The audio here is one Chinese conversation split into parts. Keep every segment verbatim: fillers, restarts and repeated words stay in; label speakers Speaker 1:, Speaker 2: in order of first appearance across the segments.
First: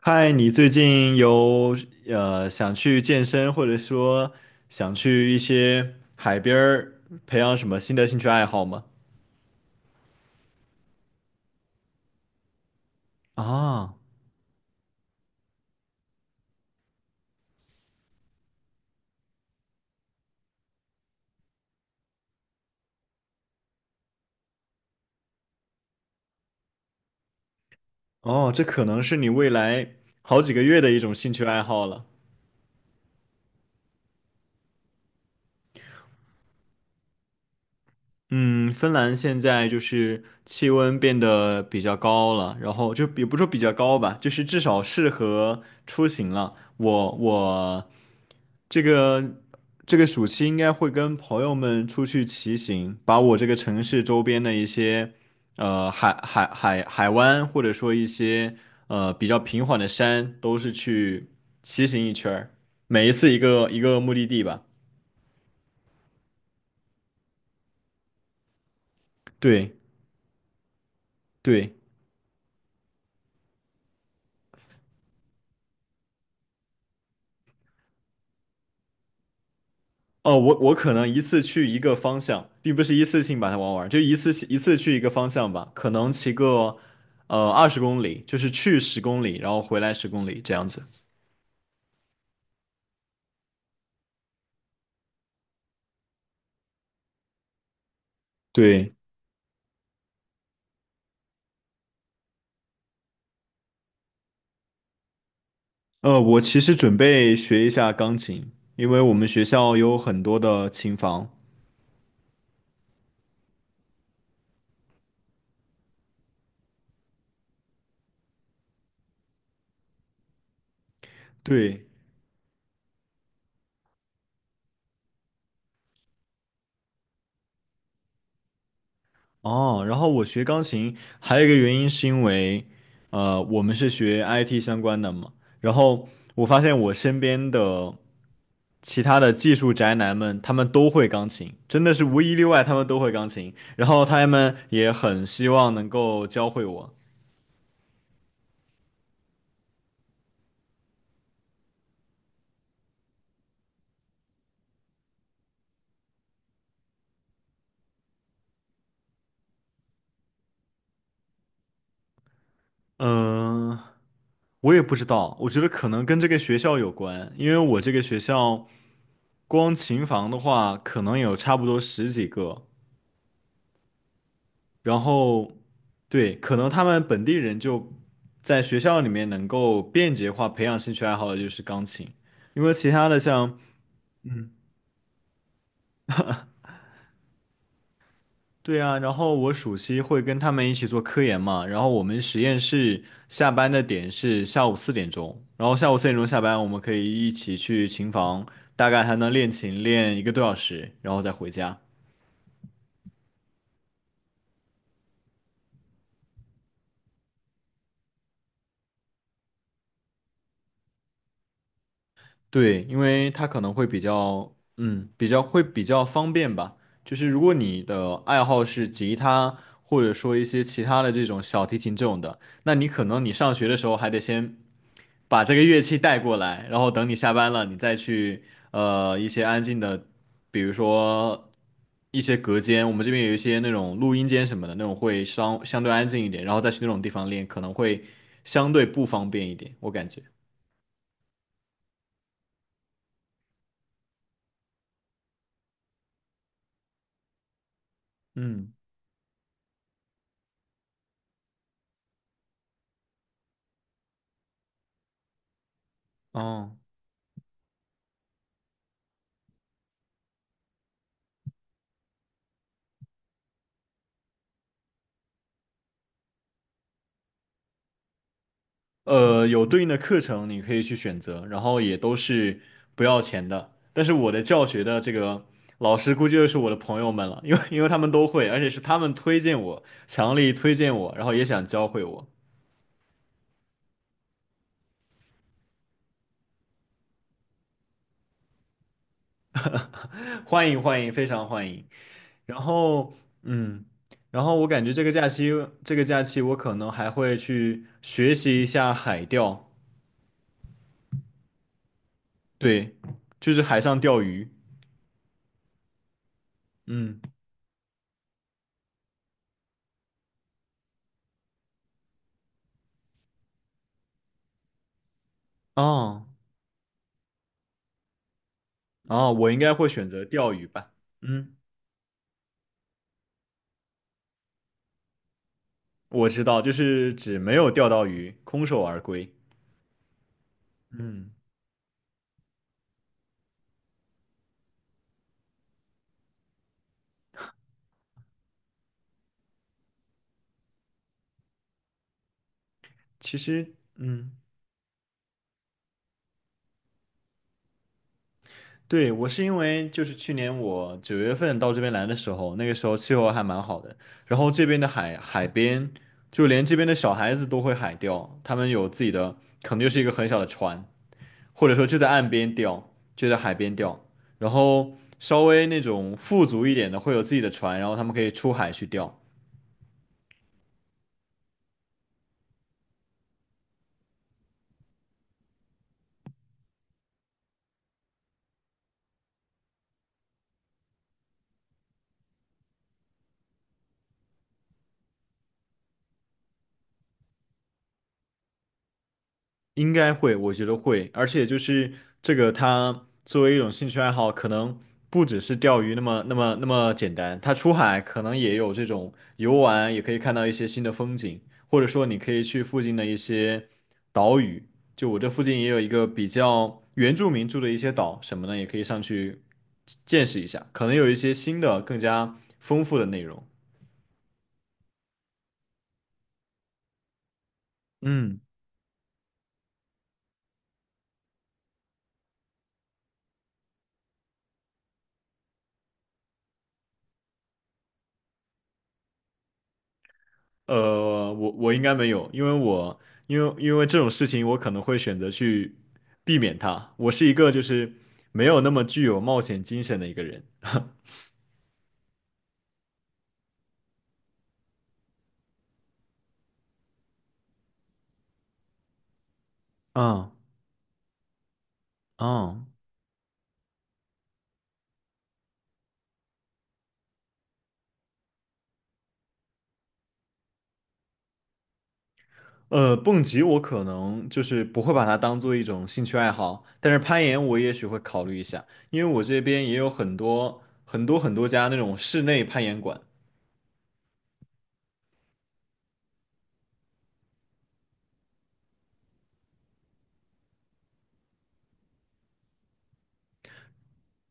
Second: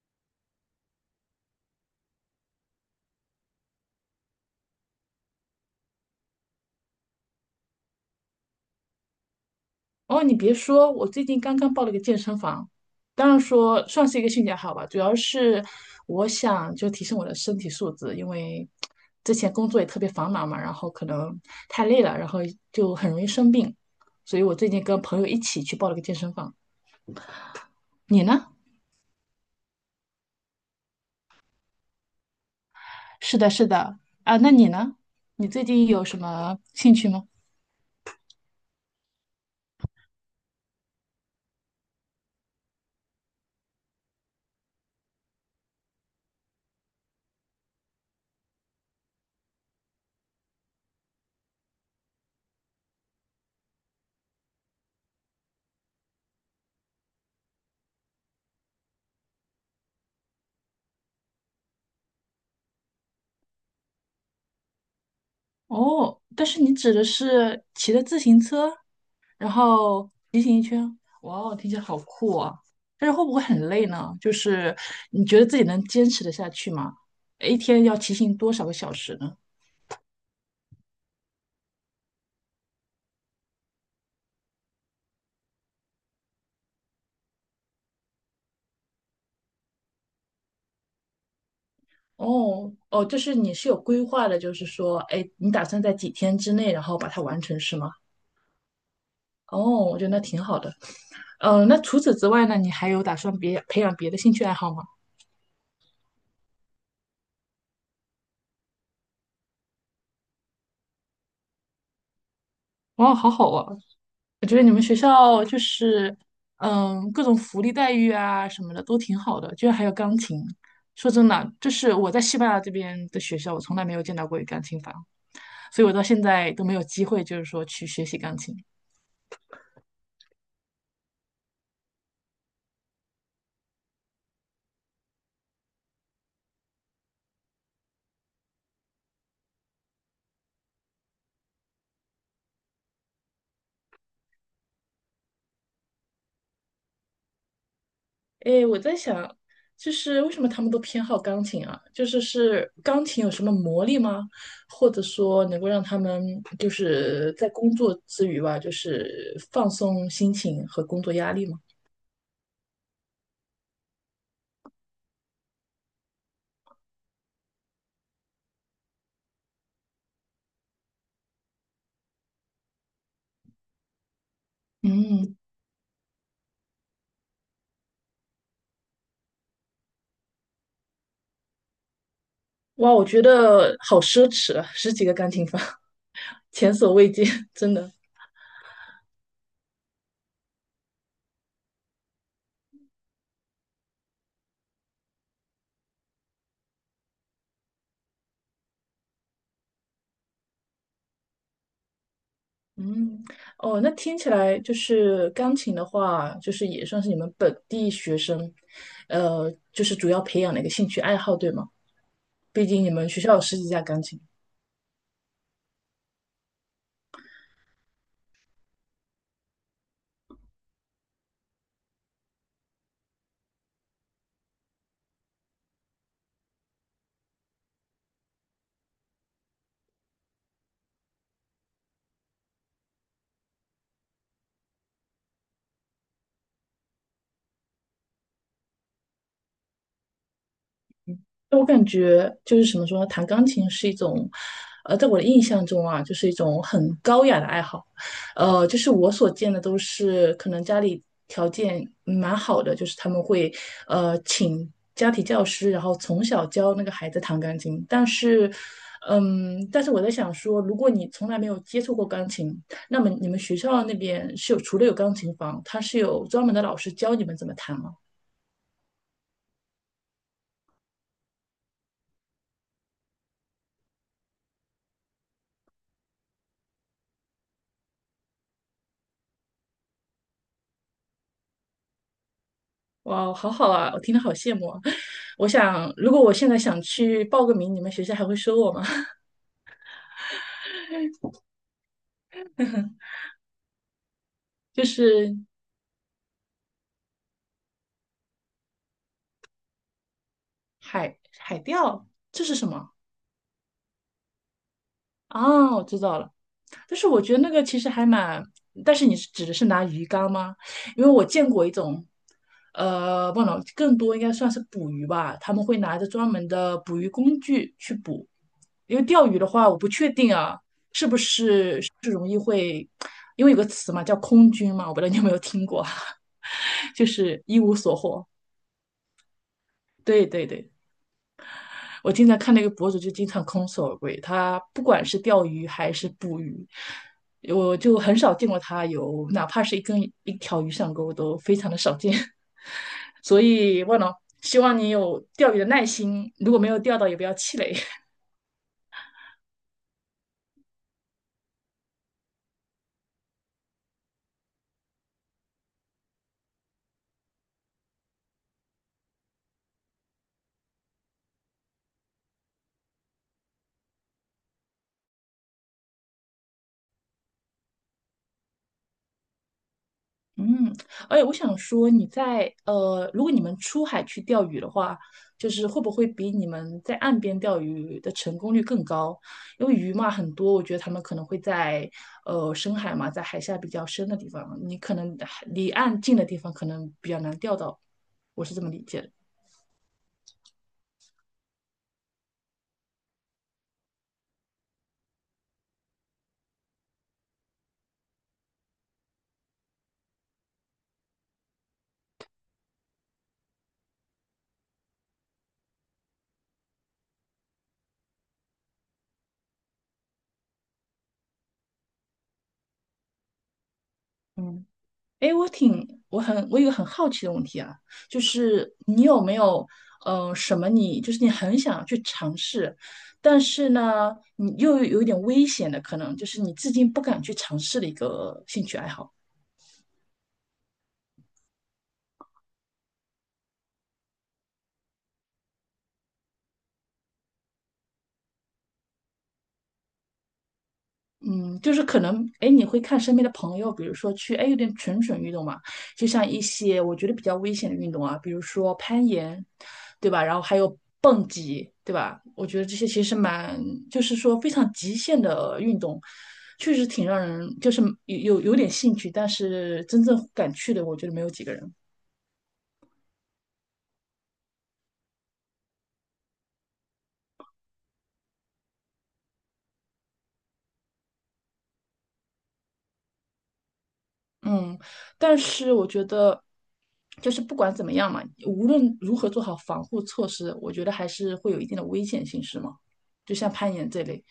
Speaker 1: 嗨，你最近有呃想去健身，或者说想去一些海边儿培养什么新的兴趣爱好吗？
Speaker 2: 哦，你别说，我最近刚刚报了个健身房，当然说
Speaker 1: 啊，
Speaker 2: 算是一个兴趣爱好吧，主要是我想就提升我的身体素质，因为之前工作也特别繁忙嘛，然后可能太累了，然后就很容易生病，所以我最近跟朋友一起去报了个健身房。你呢？
Speaker 1: 哦，这可能是你未来好几个月的一种兴趣爱好了。
Speaker 2: 是的，是的，啊，那你呢？你最近有什么兴趣吗？
Speaker 1: 嗯，芬兰现在就是气温变得比较高了，然后就也不说比较高吧，就是至少适合出行了。我我这个这个暑期应该会跟朋友们出去骑行，把我这个城市周边的一些呃海海海海湾，或者说一些呃比较平缓的山，都是去骑行一圈儿，每一次一个一个目的地吧。
Speaker 2: 哦，但是你指的是骑着自行车，然
Speaker 1: 对
Speaker 2: 后骑行一圈，哇哦，听
Speaker 1: 对。
Speaker 2: 起来好酷啊！但是会不会很累呢？就是你觉得自己能坚持得下去吗？一天要骑行多少个小时呢？
Speaker 1: 哦，我我可能一次去一个方向，并不是一次性把它玩完，就一次性一次去一个方向吧，可能骑个呃二十公里，就是去十公里，然后回来十公里这样子。
Speaker 2: 哦哦，就是你是有规划的，就是说，哎，你打算在几天之内，然后把它完成，是吗？
Speaker 1: 对，
Speaker 2: 哦，我觉得那挺好的。嗯，那除此之外呢，你还有打算别培养别的兴趣爱好吗？
Speaker 1: 呃，我其实准备学一下钢琴，因为我们学校有很多的琴房。
Speaker 2: 哇，好好啊！我觉得你们学校就是，嗯，各种福利待遇啊什么的都挺好的，居然还有钢琴。说真的，就
Speaker 1: 对，
Speaker 2: 是我在西班牙这边的学校，我从来没有见到过有钢琴房，所以我到现在都没有机会，就是说去学习钢琴。
Speaker 1: 哦，然后我学钢琴还有一个原因是因为，呃，我们是学 I T 相关的嘛，然后我发现我身边的。其他的技术宅男们，他们都会钢琴，真的是无一例外，他们都会钢琴。然后他们也很希望能够教会我。
Speaker 2: 诶，我在想，就是为什么他们都偏好钢琴啊？就是是钢琴有什么魔力吗？或者说能够让他们就是在工作之余吧，就是放松心情和工作压力吗？
Speaker 1: 嗯，我也不知道，我觉得可能跟这个学校有关，因为我这个学校光琴房的话，可能有差不多十几个。然
Speaker 2: 嗯，
Speaker 1: 后，对，可能他们本地人就在学校里面能够便捷化培养兴趣爱好的就是钢琴，因为其
Speaker 2: 哇，我
Speaker 1: 他的
Speaker 2: 觉
Speaker 1: 像
Speaker 2: 得好奢侈啊，十几个钢琴房，前所未见，真的。
Speaker 1: 对啊，然后我暑期会跟他们一起做科研嘛，然后我们实验室下班的点是下午四点钟，然后下午四点钟下班，我们可以一起去琴房，大概还能练琴练一个多小时，然后再回家。
Speaker 2: 嗯，哦，那听起来就是钢琴的话，就是也算是你们本地学生，呃，就是主要培养的一个兴趣爱好，对吗？毕
Speaker 1: 对，
Speaker 2: 竟你
Speaker 1: 因
Speaker 2: 们学
Speaker 1: 为
Speaker 2: 校有
Speaker 1: 它
Speaker 2: 十
Speaker 1: 可
Speaker 2: 几
Speaker 1: 能
Speaker 2: 架
Speaker 1: 会比
Speaker 2: 钢琴。
Speaker 1: 较，嗯，比较会比较方便吧。就是如果你的爱好是吉他，或者说一些其他的这种小提琴这种的，那你可能你上学的时候还得先把这个乐器带过来，然后等你下班了，你再去呃一些安静的，比如说一些隔间，我们这边有一些那种录音间什么的，那种会相相对安静一点，然后再去那种地方练，可能会相对不方便一点，我感觉。
Speaker 2: 我感觉就是怎么说呢，弹钢琴是一种，呃，在我的印象中啊，就是一种很高雅的爱好。呃，
Speaker 1: 嗯，
Speaker 2: 就是我所见的都是可能家里条件蛮好的，就是他们会呃请家庭教师，然后从小教
Speaker 1: 哦。
Speaker 2: 那个孩子弹钢琴。但是，嗯，但是我在想说，如果你从来没有接触过钢琴，那么你们学校那边是有除了有钢琴房，它是有专门的老师教你们怎么弹吗？
Speaker 1: 呃，有对应的课程你可以去选择，然后也都是不要钱的。但是我的教学的这个老师估计就是我的朋友们了，因为因为他们都会，而且是他们推荐我，强力推荐我，然后也想教会我，
Speaker 2: 哇，好好啊，我听得好羡慕啊。我想，如果我现在想去报个名，你们学校还会收我吗？
Speaker 1: 欢迎欢迎，非常欢迎。然后嗯，然后我 感
Speaker 2: 就
Speaker 1: 觉这个假
Speaker 2: 是
Speaker 1: 期这个假期我可能还会去学习一下海钓，
Speaker 2: 海海钓，这是什么？
Speaker 1: 对，就是海上钓鱼。
Speaker 2: 啊，我知道了。但是
Speaker 1: 嗯，
Speaker 2: 我觉得那个其实还蛮，但是你是指的是拿鱼竿吗？因为我见过一种，呃，不能更多应该算是捕鱼吧，他们会拿着
Speaker 1: 哦
Speaker 2: 专门的捕鱼工具去捕。因为钓
Speaker 1: 哦，
Speaker 2: 鱼的
Speaker 1: 我应
Speaker 2: 话，
Speaker 1: 该
Speaker 2: 我不
Speaker 1: 会选
Speaker 2: 确
Speaker 1: 择
Speaker 2: 定
Speaker 1: 钓
Speaker 2: 啊，
Speaker 1: 鱼吧。
Speaker 2: 是不
Speaker 1: 嗯。
Speaker 2: 是因为有个词嘛，叫空军嘛，我不知道你有没有听过，
Speaker 1: 我知道，就
Speaker 2: 就
Speaker 1: 是指
Speaker 2: 是
Speaker 1: 没
Speaker 2: 一
Speaker 1: 有
Speaker 2: 无
Speaker 1: 钓
Speaker 2: 所
Speaker 1: 到
Speaker 2: 获。
Speaker 1: 鱼，空手而归。
Speaker 2: 对对对，
Speaker 1: 嗯，
Speaker 2: 我经常看那个博主就经常空手而归，他不管是钓鱼还是捕鱼，我就很少见过他有哪怕是一根一条鱼上钩都非常的少见。
Speaker 1: 其
Speaker 2: 所
Speaker 1: 实，
Speaker 2: 以，万了，
Speaker 1: 嗯，
Speaker 2: 希望你有钓鱼的耐心，如果没有钓到也不要气馁。
Speaker 1: 对，我是因为就是去年我九月份到这边来的时候，那个时候气候还蛮好的，然后这边的海海边，就连这边的小孩子都会海钓，他们有自己的，可能就是一个很小的船，或者说就在岸边钓，就在海边钓，然后稍微那种富足一点的会有自己的船，然后他们可以出海去钓。
Speaker 2: 嗯，哎，我想说，你在呃，如果你们出海去钓鱼的话，就是会不会比你们在岸边钓鱼的成功率更高？因为鱼嘛很多，我觉得他们可能会在呃深海嘛，在海下比较深的地方，你可能离岸近的地方可能比较难钓到，我是这么理解的。
Speaker 1: 应该会，我觉得会，而且就是这个，它作为一种兴趣爱好，可能不只是钓鱼那么那么那么简单，它出海可能也有这种游玩，也可以看到一些新的风景，或者说你可以去附近的一些岛屿，就我这附近也有一个比较原住民住的一些岛什么的，也可以上去见识一下，可能有一些新的更加丰富的内容。
Speaker 2: 嗯。哎，我挺，我很，我有一个很好奇的问题啊，就
Speaker 1: 嗯。
Speaker 2: 是你有没有，呃，什么你就是你很想去尝试，但是呢，你又有一点危险的，可能就是你至今不敢去尝试的一个兴趣爱好。
Speaker 1: 呃，我我应该没有，因为我因为因为这种事情，我可能会选择去避免它。我是一个就是没有那么具有冒险精神的一个人。
Speaker 2: 嗯，就是可能，哎，你会看身边的朋友，比如说去，哎，有点蠢蠢欲动嘛，就像一些我觉得比较危险的运动啊，比如说攀岩，对吧？
Speaker 1: 嗯
Speaker 2: 然后还有蹦极，对吧？我觉得
Speaker 1: 嗯
Speaker 2: 这些其实蛮，就是说非常极限的运动，确实挺让人就是有有有点兴趣，但是真正敢去的，我觉得没有几个人。
Speaker 1: 呃，蹦极我可能就是不会把它当做一种兴趣爱好，但是攀岩我也许会考虑一下，因为我这边也有很多很多很多家那种室内攀岩馆。
Speaker 2: 嗯，但是我觉得，就是不管怎么样嘛，无论如何做好防护措施，我觉得还是会有一定的危险性，是吗？就像攀岩这类。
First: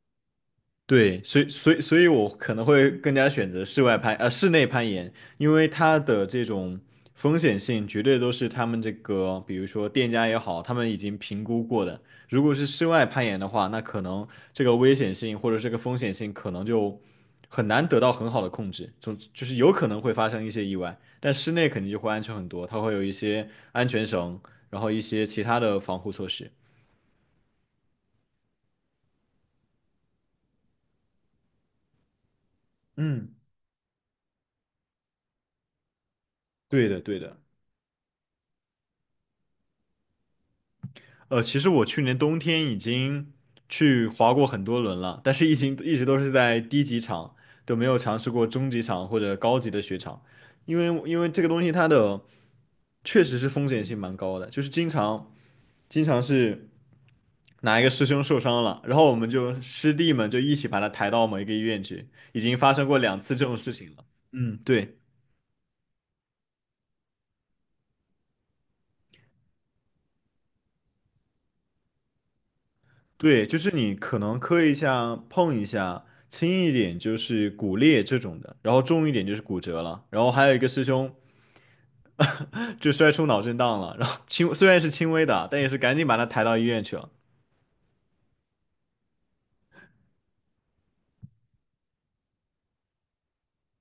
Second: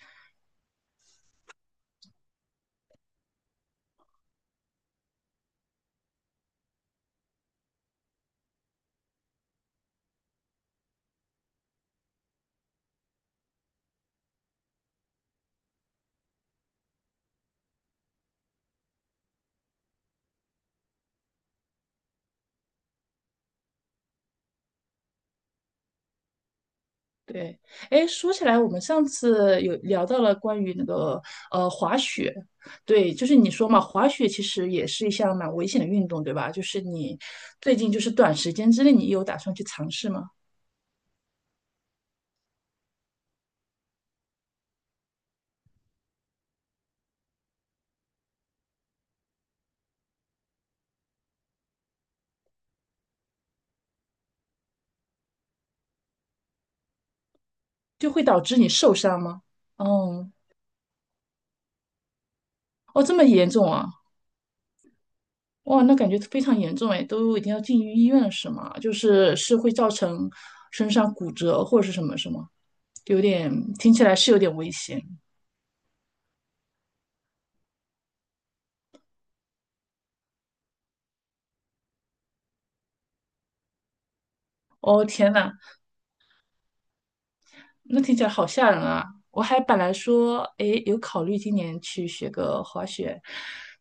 Speaker 1: 对，所以所以所以我可能会更加选择室外攀，呃，室内攀岩，因为它的这种风险性绝对都是他们这个，比如说店家也好，他们已经评估过的。如果是室外攀岩的话，那可能这个危险性或者这个风险性可能就很难得到很好的控制，总就是有可能会发生一些意外。但室内肯定就会安全很多，它会有一些安全绳，然后一些其他的防护措施。
Speaker 2: 对，哎，说起来，我们上次有聊到了关于那个呃滑雪，对，就
Speaker 1: 嗯，
Speaker 2: 是你说嘛，滑雪其实也是一项蛮危险的运动，对吧？就是
Speaker 1: 对的，
Speaker 2: 你
Speaker 1: 对的。
Speaker 2: 最近就是短时间之内，你有打算去尝试吗？
Speaker 1: 呃，其实我去年冬天已经去滑过很多轮了，但是一直一直都是在低级场，都没有尝试过中级场或者高级的雪场，因为因为这个东西它的确实是风险性蛮高的，就是经常经常是哪一个师
Speaker 2: 就会
Speaker 1: 兄受
Speaker 2: 导致
Speaker 1: 伤
Speaker 2: 你
Speaker 1: 了，
Speaker 2: 受
Speaker 1: 然后我
Speaker 2: 伤
Speaker 1: 们
Speaker 2: 吗？
Speaker 1: 就师弟
Speaker 2: 哦，
Speaker 1: 们就一起把他抬到某一个医院去，已经发生过
Speaker 2: 哦，这
Speaker 1: 两
Speaker 2: 么
Speaker 1: 次这
Speaker 2: 严
Speaker 1: 种
Speaker 2: 重
Speaker 1: 事
Speaker 2: 啊！
Speaker 1: 情了。嗯，对。
Speaker 2: 哇，那感觉非常严重哎，都已经要进医院了是吗？就是是会造成身上骨折或者是什么什么，有
Speaker 1: 对，
Speaker 2: 点
Speaker 1: 就是
Speaker 2: 听
Speaker 1: 你
Speaker 2: 起来
Speaker 1: 可
Speaker 2: 是有
Speaker 1: 能
Speaker 2: 点
Speaker 1: 磕
Speaker 2: 危
Speaker 1: 一下、
Speaker 2: 险。
Speaker 1: 碰一下，轻一点就是骨裂这种的，然后重一点就是骨折了，然后还有一个师兄就摔出脑震荡了，然后轻虽然是
Speaker 2: 哦
Speaker 1: 轻微
Speaker 2: 天
Speaker 1: 的，
Speaker 2: 呐，
Speaker 1: 但也是赶紧把他抬到医院去了。
Speaker 2: 那听起来好吓人啊！我还本来说，哎，有考虑今年去学个滑雪，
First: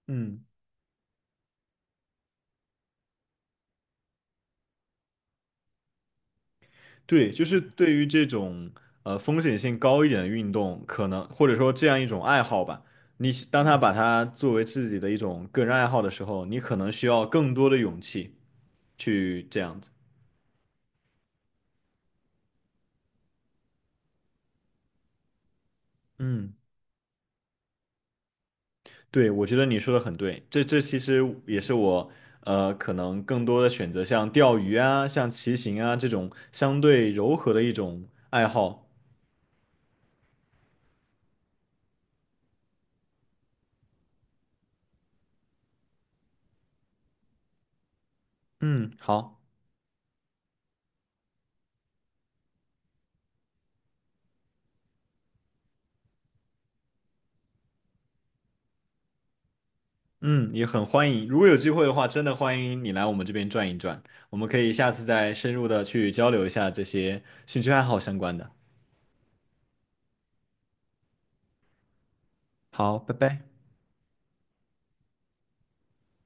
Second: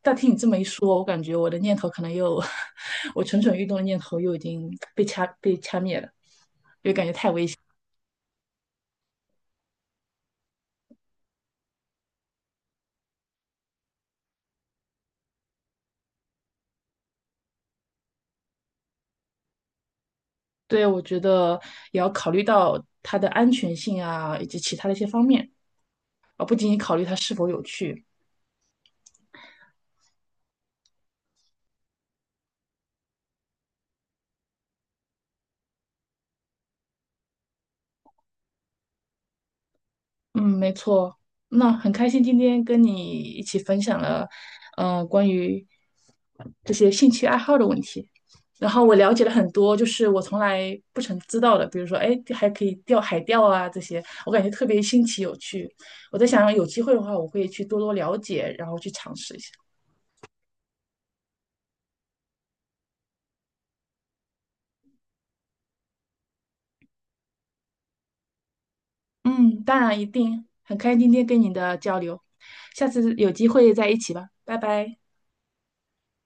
Speaker 2: 但听你
Speaker 1: 嗯，
Speaker 2: 这么一说，我感觉我的念头可能又，我蠢蠢欲动的念头又已经被掐被掐灭了。
Speaker 1: 对，就是对于这种呃风险性高一点的运动，可能或者说这样一种爱好吧，你当他把它作为自己的一种个人爱好的时候，你可能需要更多的勇气去这样子。
Speaker 2: 对，我觉得也要考虑到它的安全性啊，以及其他的一些方面，而
Speaker 1: 嗯。
Speaker 2: 不仅仅考虑它是否有趣。
Speaker 1: 对，我觉得你说的很对，这这其实也是我呃可能更多的选择，像钓鱼啊、像骑行啊这种相对柔和的一种爱好。
Speaker 2: 嗯，没错。那很开心今天跟你一起分享了，呃，关于这些兴趣爱好的问题。然后
Speaker 1: 嗯，
Speaker 2: 我了解了
Speaker 1: 好，
Speaker 2: 很多，就是我从来不曾知道的，比如说，哎，还可以钓海钓啊这些，我感觉特别新奇有趣。我在想，有机会的话，我会去多多了解，然后去尝试一下。
Speaker 1: 嗯，也很欢迎，如果有机会的话，真的欢迎你来我们这边转一转，我们可以下次再深入的去交流一下这些兴趣爱好相关的。
Speaker 2: 嗯，当然一定，很开心今天跟你的交流，下
Speaker 1: 好，拜
Speaker 2: 次有机
Speaker 1: 拜。
Speaker 2: 会再一起吧，拜拜。